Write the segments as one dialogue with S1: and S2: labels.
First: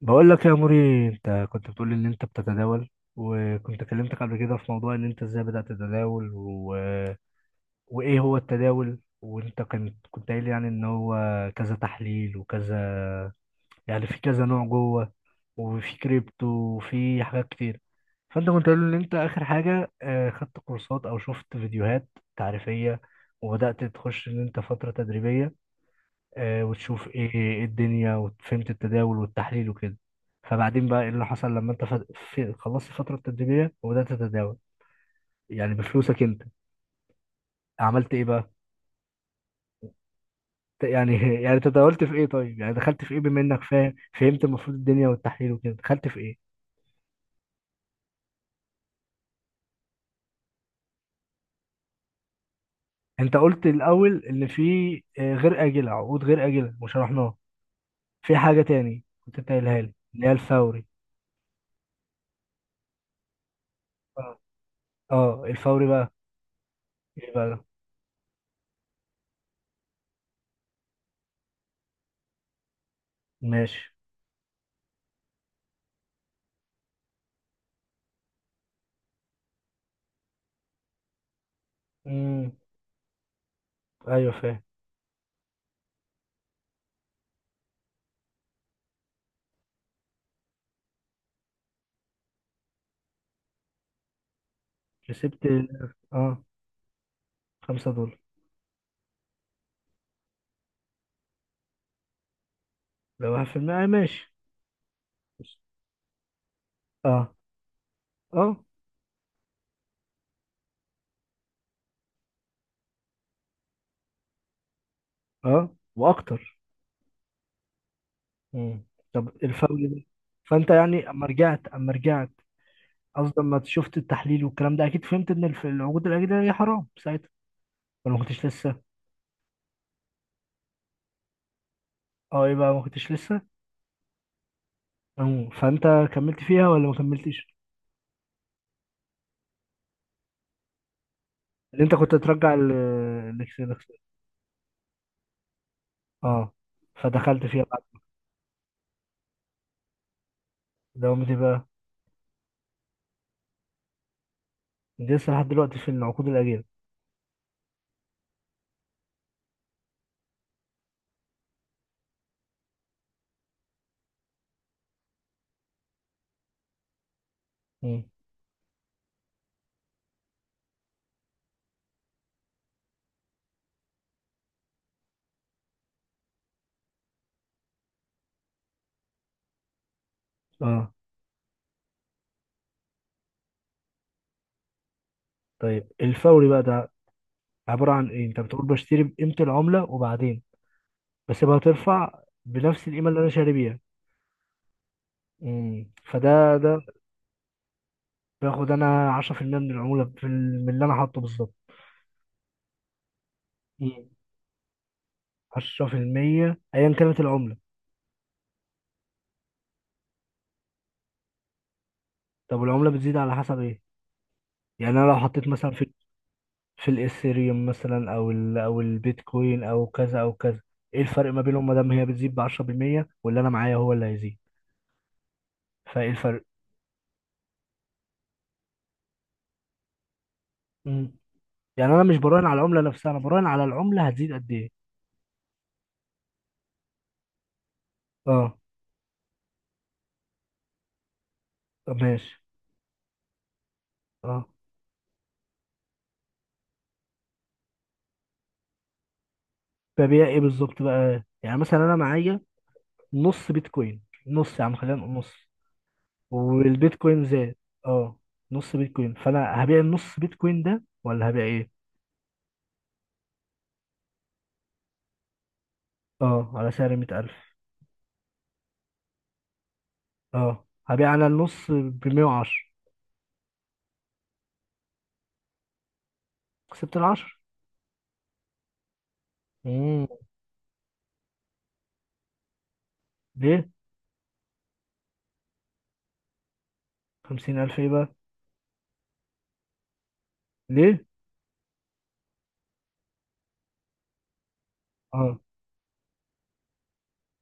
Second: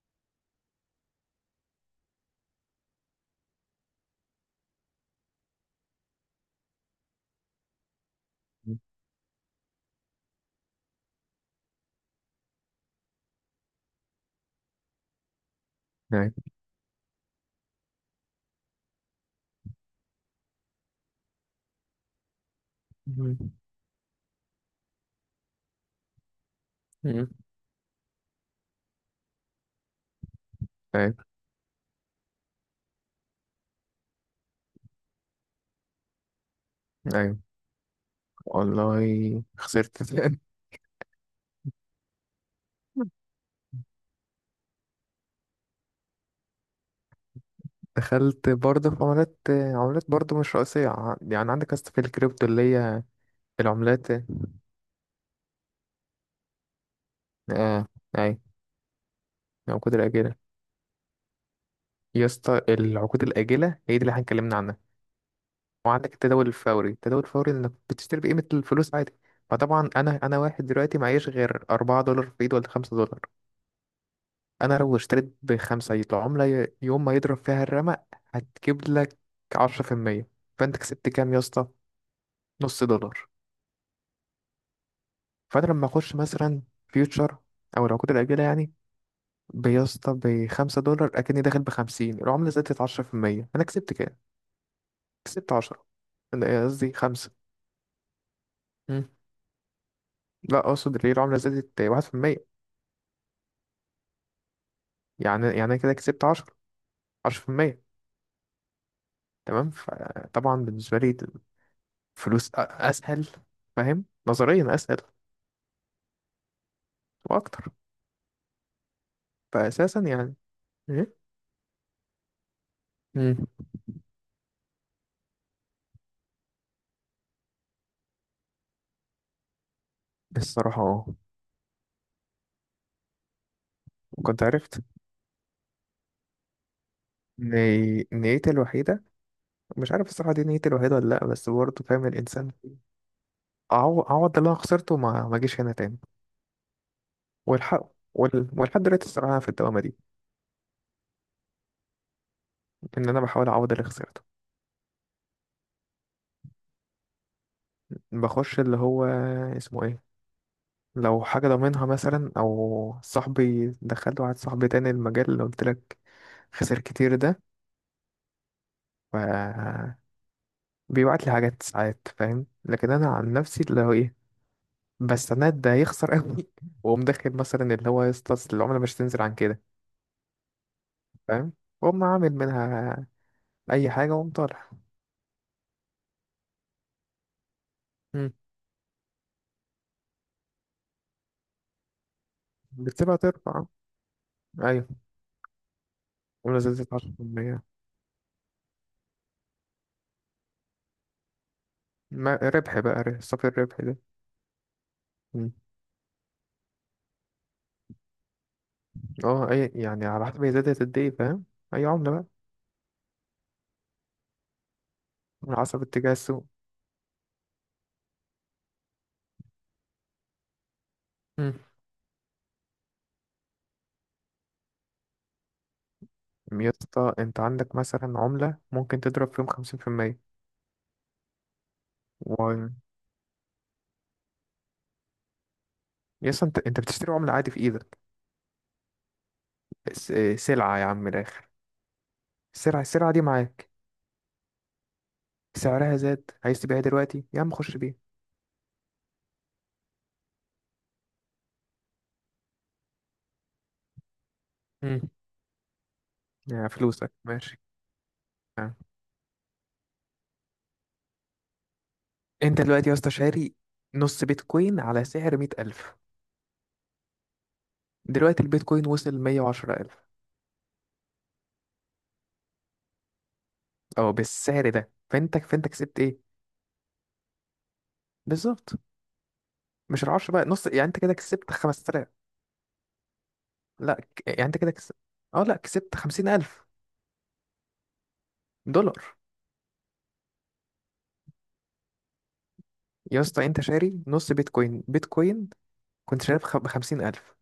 S1: بقول لك يا موري، انت كنت بتقول لي ان انت بتتداول، وكنت كلمتك قبل كده في موضوع ان انت ازاي بدأت تتداول وايه هو التداول. وانت كنت قايل يعني ان هو كذا تحليل وكذا، يعني في كذا نوع جوه، وفي
S2: أيوة.
S1: كريبتو وفي حاجات كتير. فانت كنت قايل ان انت اخر حاجة خدت كورسات او شفت فيديوهات تعريفية،
S2: أمم.
S1: وبدأت تخش ان انت فترة تدريبية، وتشوف إيه الدنيا، وفهمت التداول والتحليل وكده. فبعدين بقى ايه
S2: أيوة،
S1: اللي حصل لما خلصت الفترة التدريبية وبدأت تتداول يعني بفلوسك انت؟
S2: أيوة.
S1: عملت ايه بقى؟
S2: والله خسرت تاني.
S1: ت- يعني يعني تداولت في ايه؟ طيب يعني دخلت في ايه، بما انك فهمت المفروض الدنيا والتحليل وكده؟ دخلت في ايه؟
S2: دخلت برضه في عملات، عملات برضه مش رئيسية. يعني عندك يا اسطى في الكريبتو اللي هي
S1: انت قلت
S2: العملات،
S1: الاول ان في غير آجلة، عقود غير آجلة وشرحناها.
S2: آه.
S1: في
S2: أيوة.
S1: حاجة تاني كنت انت قايلها لي
S2: العقود
S1: اللي هي
S2: الآجلة،
S1: الفوري.
S2: يا اسطى العقود الآجلة هي دي اللي احنا
S1: اه،
S2: اتكلمنا عنها.
S1: آه، الفوري بقى
S2: وعندك التداول الفوري، التداول
S1: ايه
S2: الفوري
S1: بقى؟
S2: إنك بتشتري بقيمة الفلوس عادي. فطبعا أنا واحد دلوقتي معيش غير $4 في إيد ولا $5.
S1: ماشي.
S2: انا لو اشتريت ب$5 العملة يوم ما يضرب فيها الرمق هتجيب لك 10%. فانت كسبت كام يا اسطى؟
S1: امم.
S2: نص دولار.
S1: ايوه، فاهم.
S2: فانا لما اخش مثلا فيوتشر او العقود الاجلة يعني، بيسطى ب$5 اكني داخل ب50، العملة زادت 10%، انا كسبت كام؟
S1: كسبت
S2: كسبت 10.
S1: ال- اه
S2: لا، قصدي خمسة.
S1: خمسة دولار.
S2: مم. لا اقصد، ليه العملة زادت 1%،
S1: لو واحد في المية، آه، ماشي.
S2: يعني أنا كده كسبت 10،
S1: اه.
S2: 10%.
S1: اه.
S2: تمام. فطبعا بالنسبة لي فلوس اسهل، فاهم؟ نظريا اسهل.
S1: اه واكتر.
S2: واكتر.
S1: مم. طب الفوري
S2: فأساسا
S1: ده،
S2: يعني.
S1: فانت يعني
S2: إيه؟
S1: اما رجعت، قصدي
S2: مم.
S1: اما شفت التحليل والكلام ده، اكيد فهمت ان العقود الاجنبيه حرام ساعتها، ولا ما كنتش لسه؟
S2: الصراحة اه،
S1: اه، ايه بقى، ما كنتش لسه؟
S2: كنت عرفت.
S1: أمم، فانت كملت فيها ولا ما كملتش؟
S2: إن نيتي الوحيدة، مش عارف الصراحة دي نيتي الوحيدة ولا لأ، بس برضه
S1: اللي انت
S2: فاهم
S1: كنت
S2: الإنسان.
S1: ترجع الاكس، الاكس.
S2: أعو- أعوض اللي أنا خسرته، ما أجيش هنا تاني.
S1: اه، فدخلت فيها بعد.
S2: والحق ولحد دلوقتي الصراحة أنا في الدوامة دي،
S1: دوامتي بقى؟
S2: إن أنا بحاول أعوض اللي خسرته.
S1: دي لسه لحد دلوقتي في العقود الاجنبيه.
S2: بخش اللي هو اسمه إيه، لو حاجة ضامنها مثلا، أو صاحبي. دخلت واحد صاحبي تاني، المجال اللي قلت لك خسر كتير ده.
S1: مم.
S2: ف بيبعت لي حاجات ساعات، فاهم؟ لكن أنا عن نفسي اللي هو إيه، بس سند ده هيخسر قوي وقوم داخل مثلا اللي هو، يسطس العملة مش تنزل عن كده،
S1: اه.
S2: فاهم؟ وقوم عامل منها أي حاجة، وقوم طالع.
S1: طيب الفوري بقى ده عبارة عن ايه؟
S2: مم.
S1: انت بتقول بشتري بقيمة العملة، وبعدين بسيبها ترفع بنفس القيمة
S2: بتسيبها
S1: اللي انا شاري
S2: ترفع،
S1: بيها.
S2: أيوة.
S1: امم،
S2: عملة
S1: ده
S2: زادت عشرة في المية،
S1: باخد انا 10% من العمولة في من اللي انا حاطه بالظبط؟
S2: ما ربح بقى، صافي الربح ده.
S1: مم.
S2: مم.
S1: 10% ايا كانت العملة.
S2: اه، أي يعني على حسب هي زادت قد إيه، فاهم؟ أي عملة بقى.
S1: طب والعملة بتزيد على حسب ايه؟ يعني انا لو حطيت
S2: على
S1: مثلا
S2: حسب
S1: في
S2: اتجاه السوق.
S1: في الاثيريوم مثلا، او ال، او البيتكوين، او كذا او كذا، ايه الفرق ما
S2: مم.
S1: بينهم ما دام هي بتزيد ب 10%، واللي انا معايا هو اللي هيزيد؟ فايه الفرق؟
S2: يا اسطى أنت عندك مثلا عملة ممكن تضرب فيهم 50%.
S1: مم. يعني انا مش براهن على
S2: و
S1: العملة نفسها، انا براهن على العملة هتزيد قد ايه.
S2: يا اسطى أنت بتشتري عملة عادي في إيدك،
S1: اه.
S2: سلعة يا عم من الآخر.
S1: طب ماشي.
S2: السلعة، السلعة دي معاك،
S1: اه.
S2: سعرها زاد، عايز تبيعها دلوقتي يا عم خش بيها.
S1: ببيع ايه بالظبط بقى؟ يعني مثلا انا معايا نص بيتكوين، نص، يا عم خلينا
S2: مم.
S1: نقول نص،
S2: يا فلوسك
S1: والبيتكوين زاد.
S2: ماشي.
S1: اه. نص
S2: آه.
S1: بيتكوين، فانا هبيع النص بيتكوين ده ولا هبيع ايه؟
S2: انت دلوقتي يا اسطى شاري نص بيتكوين على سعر 100,000.
S1: اه، على سعر 100000.
S2: دلوقتي البيتكوين وصل 110,000،
S1: اه، هبيع انا النص ب 110.
S2: أو بالسعر ده، فأنت كسبت إيه؟
S1: كسبت ال 10.
S2: بالظبط. مش
S1: امم.
S2: العشرة بقى نص، يعني أنت كده كسبت 5,000.
S1: ليه؟
S2: لا، يعني أنت كده كسبت، أه لا، كسبت خمسين ألف
S1: 50000 ايه بقى؟
S2: دولار
S1: ليه؟
S2: يا اسطى أنت شاري نص بيتكوين
S1: اه.
S2: بيتكوين كنت شاريه ب50,000،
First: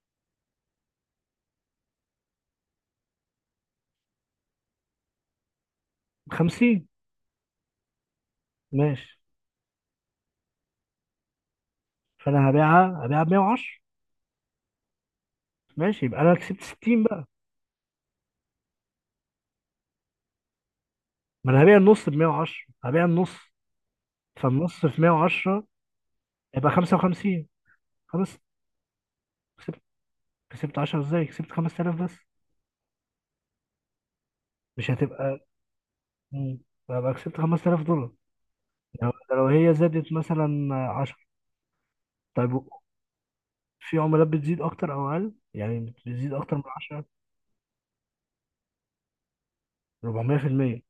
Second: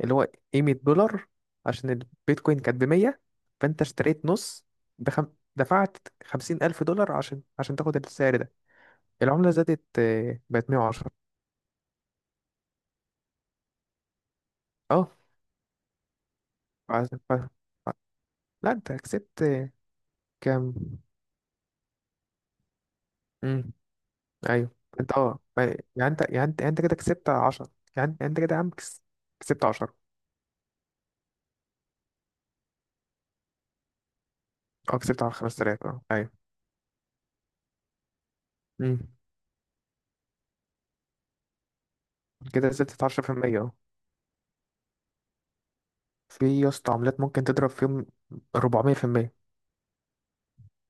S2: اللي هو ايه، $100، عشان البيتكوين كانت ب 100. فانت اشتريت نص بخم... دفعت 50
S1: 50،
S2: الف دولار عشان تاخد السعر ده.
S1: ماشي.
S2: العملة زادت آه، بقت 110.
S1: فانا هبيعها هبيعها ب 110،
S2: اه.
S1: ماشي، يبقى انا كسبت 60
S2: عز-
S1: بقى.
S2: ف... لا انت كسبت آه، كام.
S1: ما انا هبيع النص ب 110. هبيع النص،
S2: امم. ايوه.
S1: فالنص في
S2: انت اه،
S1: 110
S2: يعني انت يعني انت يعني
S1: يبقى
S2: انت كده كسبت
S1: 55.
S2: 10. يعني
S1: خلاص.
S2: انت كده يا عم كسبت
S1: كسبت.
S2: 10.
S1: كسبت 10 ازاي؟ كسبت 5000 بس؟ مش
S2: اه، كسبت على
S1: هتبقى؟
S2: 5000، اه ايوه.
S1: مم. يبقى كسبت 5000 دولار
S2: امم.
S1: لو لو هي زادت مثلا 10. طيب
S2: كده زادت 10%، اه.
S1: في عملات بتزيد اكتر او اقل يعني؟ بتزيد اكتر
S2: في
S1: من
S2: يا اسطى
S1: 10؟
S2: عملات ممكن تضرب فيهم 400%،
S1: 400%؟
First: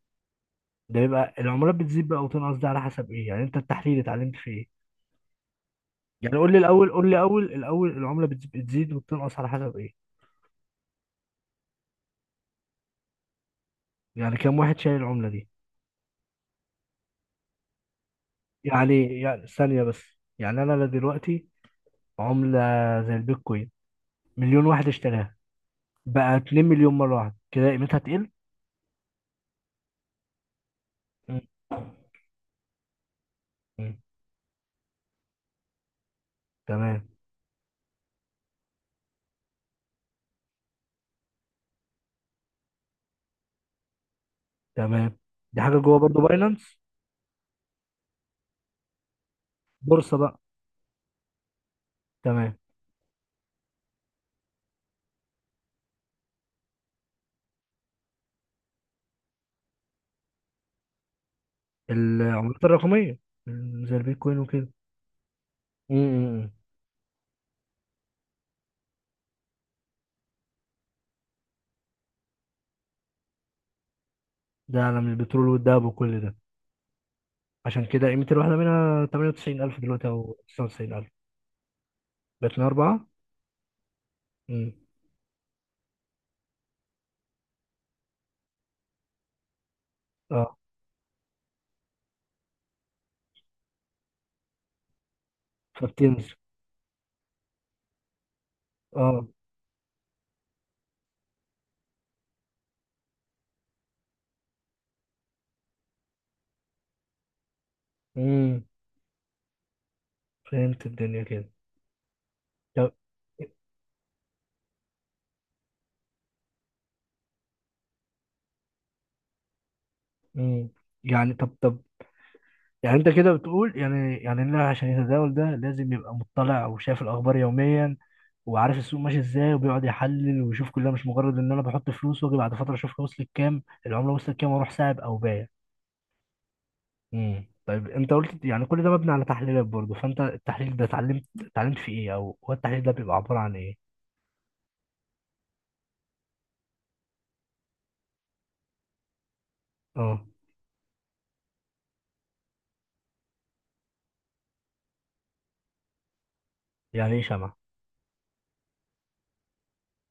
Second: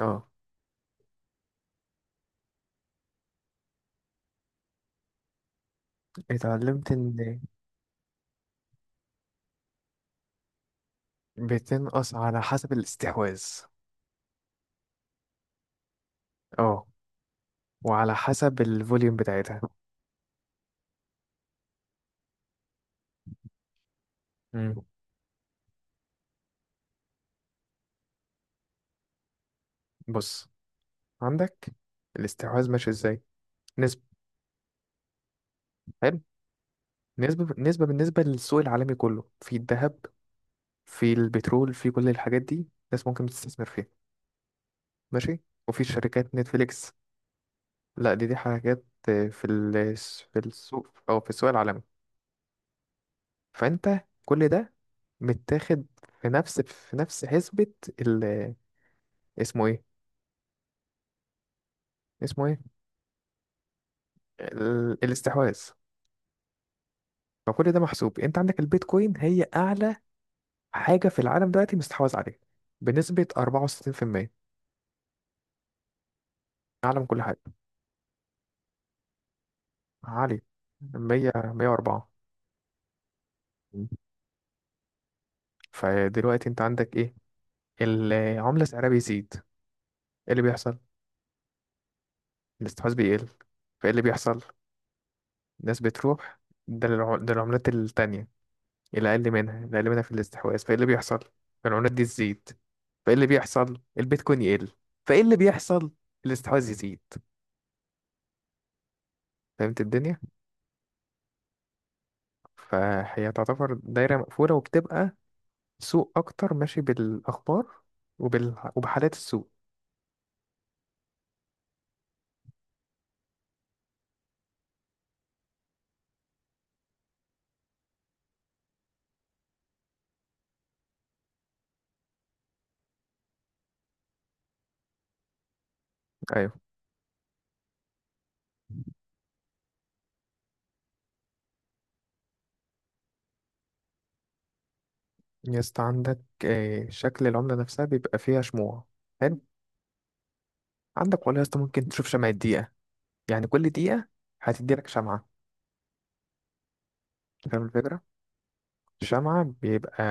S2: اه.
S1: ده يبقى العملات بتزيد بقى وتنقص ده على حسب ايه؟ يعني انت التحليل اتعلمت في ايه؟ يعني قول لي
S2: اتعلمت
S1: الاول،
S2: ان
S1: قول لي اول الاول العملة بتزيد وبتنقص على حسب ايه؟
S2: بتنقص على حسب الاستحواذ.
S1: يعني كام واحد شايل العملة دي؟
S2: اه. وعلى حسب الفوليوم
S1: يعني يعني
S2: بتاعتها.
S1: ثانية بس. يعني انا لا دلوقتي، عملة زي البيتكوين، مليون
S2: مم.
S1: واحد اشتراها، بقى 2 مليون مره واحده كده، قيمتها تقل؟
S2: بص،
S1: مم.
S2: عندك، الاستحواذ ماشي ازاي؟
S1: مم.
S2: نسبة، حلو.
S1: تمام.
S2: نسبة بالنسبة للسوق العالمي كله، في الذهب، في البترول، في كل الحاجات دي الناس ممكن تستثمر فيها.
S1: تمام.
S2: ماشي.
S1: دي حاجه
S2: وفي
S1: جوه برضو
S2: شركات
S1: باينانس؟
S2: نتفليكس. لا دي، دي حاجات آه،
S1: بورصه
S2: في
S1: بقى؟
S2: السوق، او في السوق العالمي.
S1: تمام.
S2: فانت كل ده متاخد في نفس حسبة ال، اسمه ايه، اسمه ايه،
S1: العملات الرقميه زي البيتكوين وكده.
S2: الاستحواذ.
S1: مم.
S2: فكل ده محسوب، انت عندك البيتكوين هي اعلى حاجه في العالم دلوقتي، مستحوذ عليها بنسبه 64%،
S1: ده عالم البترول والذهب وكل ده.
S2: اعلى من كل حاجه.
S1: عشان كده قيمه الواحده منها 98000 دلوقتي او
S2: عالي،
S1: 99000.
S2: 100، 104.
S1: بقت من اربعه. امم.
S2: فدلوقتي انت عندك ايه؟ العمله سعرها بيزيد، ايه اللي
S1: اه.
S2: بيحصل؟ الاستحواذ بيقل. فايه اللي بيحصل؟ الناس
S1: فبتنزل.
S2: بتروح، ده للعملات التانية، اللي
S1: اه.
S2: اقل منها اللي اقل منها في الاستحواذ. فايه اللي بيحصل؟ العملات دي تزيد. فايه اللي بيحصل؟ البيتكوين يقل. فايه اللي بيحصل؟ الاستحواذ يزيد.
S1: مم.
S2: فهمت الدنيا.
S1: فهمت الدنيا كده. طب.
S2: فهي تعتبر دايرة مقفولة، وبتبقى سوق أكتر، ماشي بالأخبار وبحالات السوق.
S1: مم. يعني طب طب، يعني انت كده بتقول يعني يعني اللاعب عشان يتداول ده، لازم يبقى مطلع وشايف الاخبار يوميا، وعارف السوق ماشي ازاي وبيقعد يحلل ويشوف، كلها مش مجرد ان انا بحط فلوس واجي بعد فتره اشوفها وصلت كام، العمله وصلت كام واروح ساعب او بايع.
S2: أيوة.
S1: امم. طيب انت قلت يعني كل ده مبني على تحليلات برضه، فانت التحليل ده اتعلمت في ايه، او هو التحليل ده بيبقى عباره عن ايه؟
S2: يا اسطى عندك آه، شكل العملة نفسها بيبقى فيها شموع. حلو.
S1: اه.
S2: عندك والله يا اسطى ممكن تشوف شمعة دقيقة، يعني كل دقيقة هتديلك شمعة.
S1: يعني ايه شمعة؟
S2: فاهم الفكرة؟ شمعة بيبقى،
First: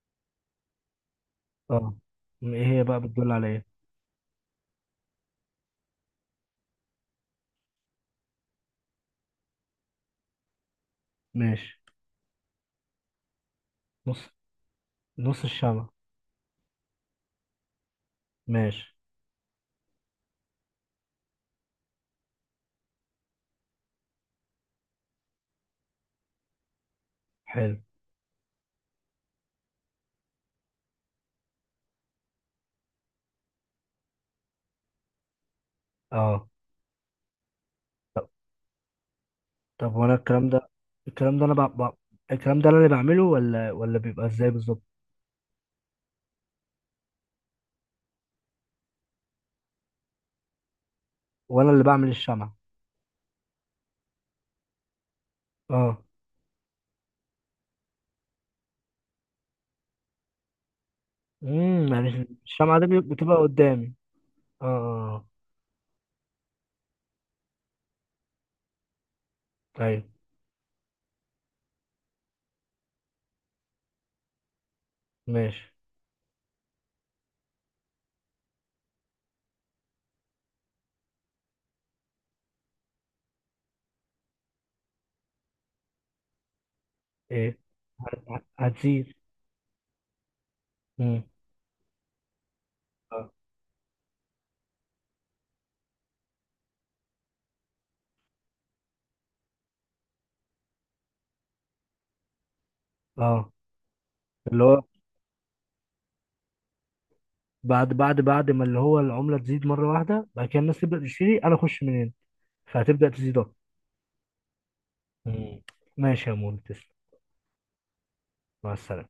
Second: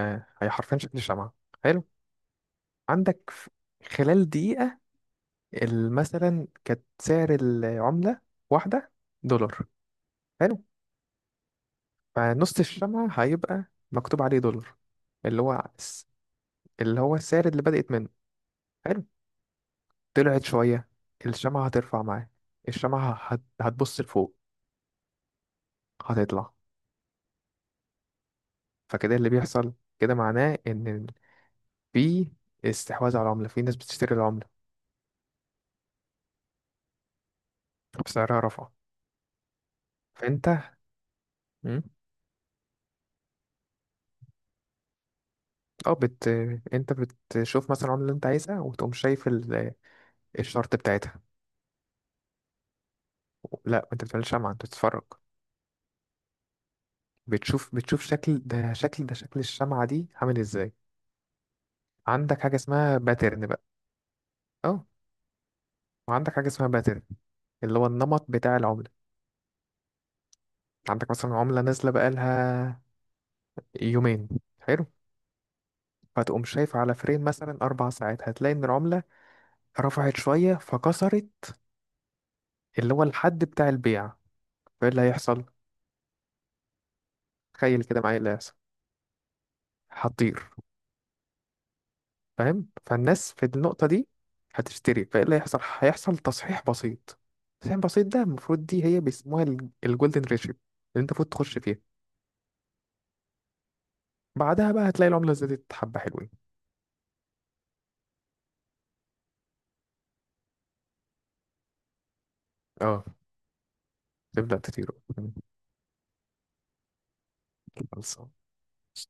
S2: هي حرفيا شكل شمعة، حلو.
S1: اه. ايه هي بقى
S2: عندك
S1: بتدل على ايه؟
S2: خلال دقيقة مثلا كانت سعر العملة واحدة دولار، حلو.
S1: ماشي.
S2: فنص الشمعة هيبقى
S1: نص،
S2: مكتوب عليه دولار، اللي
S1: نص
S2: هو
S1: الشمعة.
S2: اللي هو السعر اللي بدأت منه،
S1: ماشي.
S2: حلو. طلعت شوية، الشمعة هترفع معاه، الشمعة هتبص لفوق، هتطلع.
S1: حلو.
S2: فكده اللي بيحصل، كده معناه إن في استحواذ على العملة، في ناس بتشتري العملة
S1: اه.
S2: بسعرها رفع.
S1: طب وانا
S2: فأنت
S1: الكلام ده، الكلام ده انا بع...
S2: مم،
S1: بع... الكلام ده انا اللي بعمله ولا ولا بيبقى ازاي بالظبط؟
S2: اه بت انت بتشوف مثلا العملة اللي انت عايزها، وتقوم شايف الشرط بتاعتها.
S1: وانا اللي بعمل الشمعة؟
S2: لا انت بتعمل شمعة، انت بتتفرج،
S1: اه.
S2: بتشوف شكل شكل الشمعة دي عامل ازاي.
S1: امم، يعني
S2: عندك حاجة
S1: الشمعة دي
S2: اسمها
S1: بتبقى
S2: باترن بقى،
S1: قدامي؟ اه.
S2: اه.
S1: اه.
S2: وعندك حاجة اسمها باترن، اللي هو النمط بتاع العملة.
S1: آه، ايوه.
S2: عندك مثلا عملة نازلة بقالها يومين، حلو.
S1: ماشي.
S2: فتقوم شايف على فريم مثلا 4 ساعات، هتلاقي إن العملة رفعت شوية، فكسرت اللي هو الحد بتاع البيع. فإيه اللي هيحصل؟
S1: ايه؟
S2: تخيل كده معايا، إيه اللي هيحصل؟
S1: هتزيد.
S2: هتطير.
S1: امم.
S2: فاهم؟
S1: اه.
S2: فالناس في النقطة دي هتشتري. فإيه اللي هيحصل؟ هيحصل تصحيح بسيط، تصحيح بسيط ده المفروض، دي هي بيسموها الجولدن ريشيو، اللي أنت المفروض تخش فيها.
S1: آه. اللي
S2: بعدها
S1: هو،
S2: بقى هتلاقي العملة زادت حبة حلوين،
S1: بعد بعد ما اللي هو العملة تزيد مرة واحدة، بعد كده الناس تبدأ تشتري، انا اخش منين؟
S2: اه.
S1: فهتبدأ تزيد اكتر.
S2: تبدأ تطير.
S1: مم. ماشي يا مول، تسلم.
S2: خلاص.
S1: مع السلامة.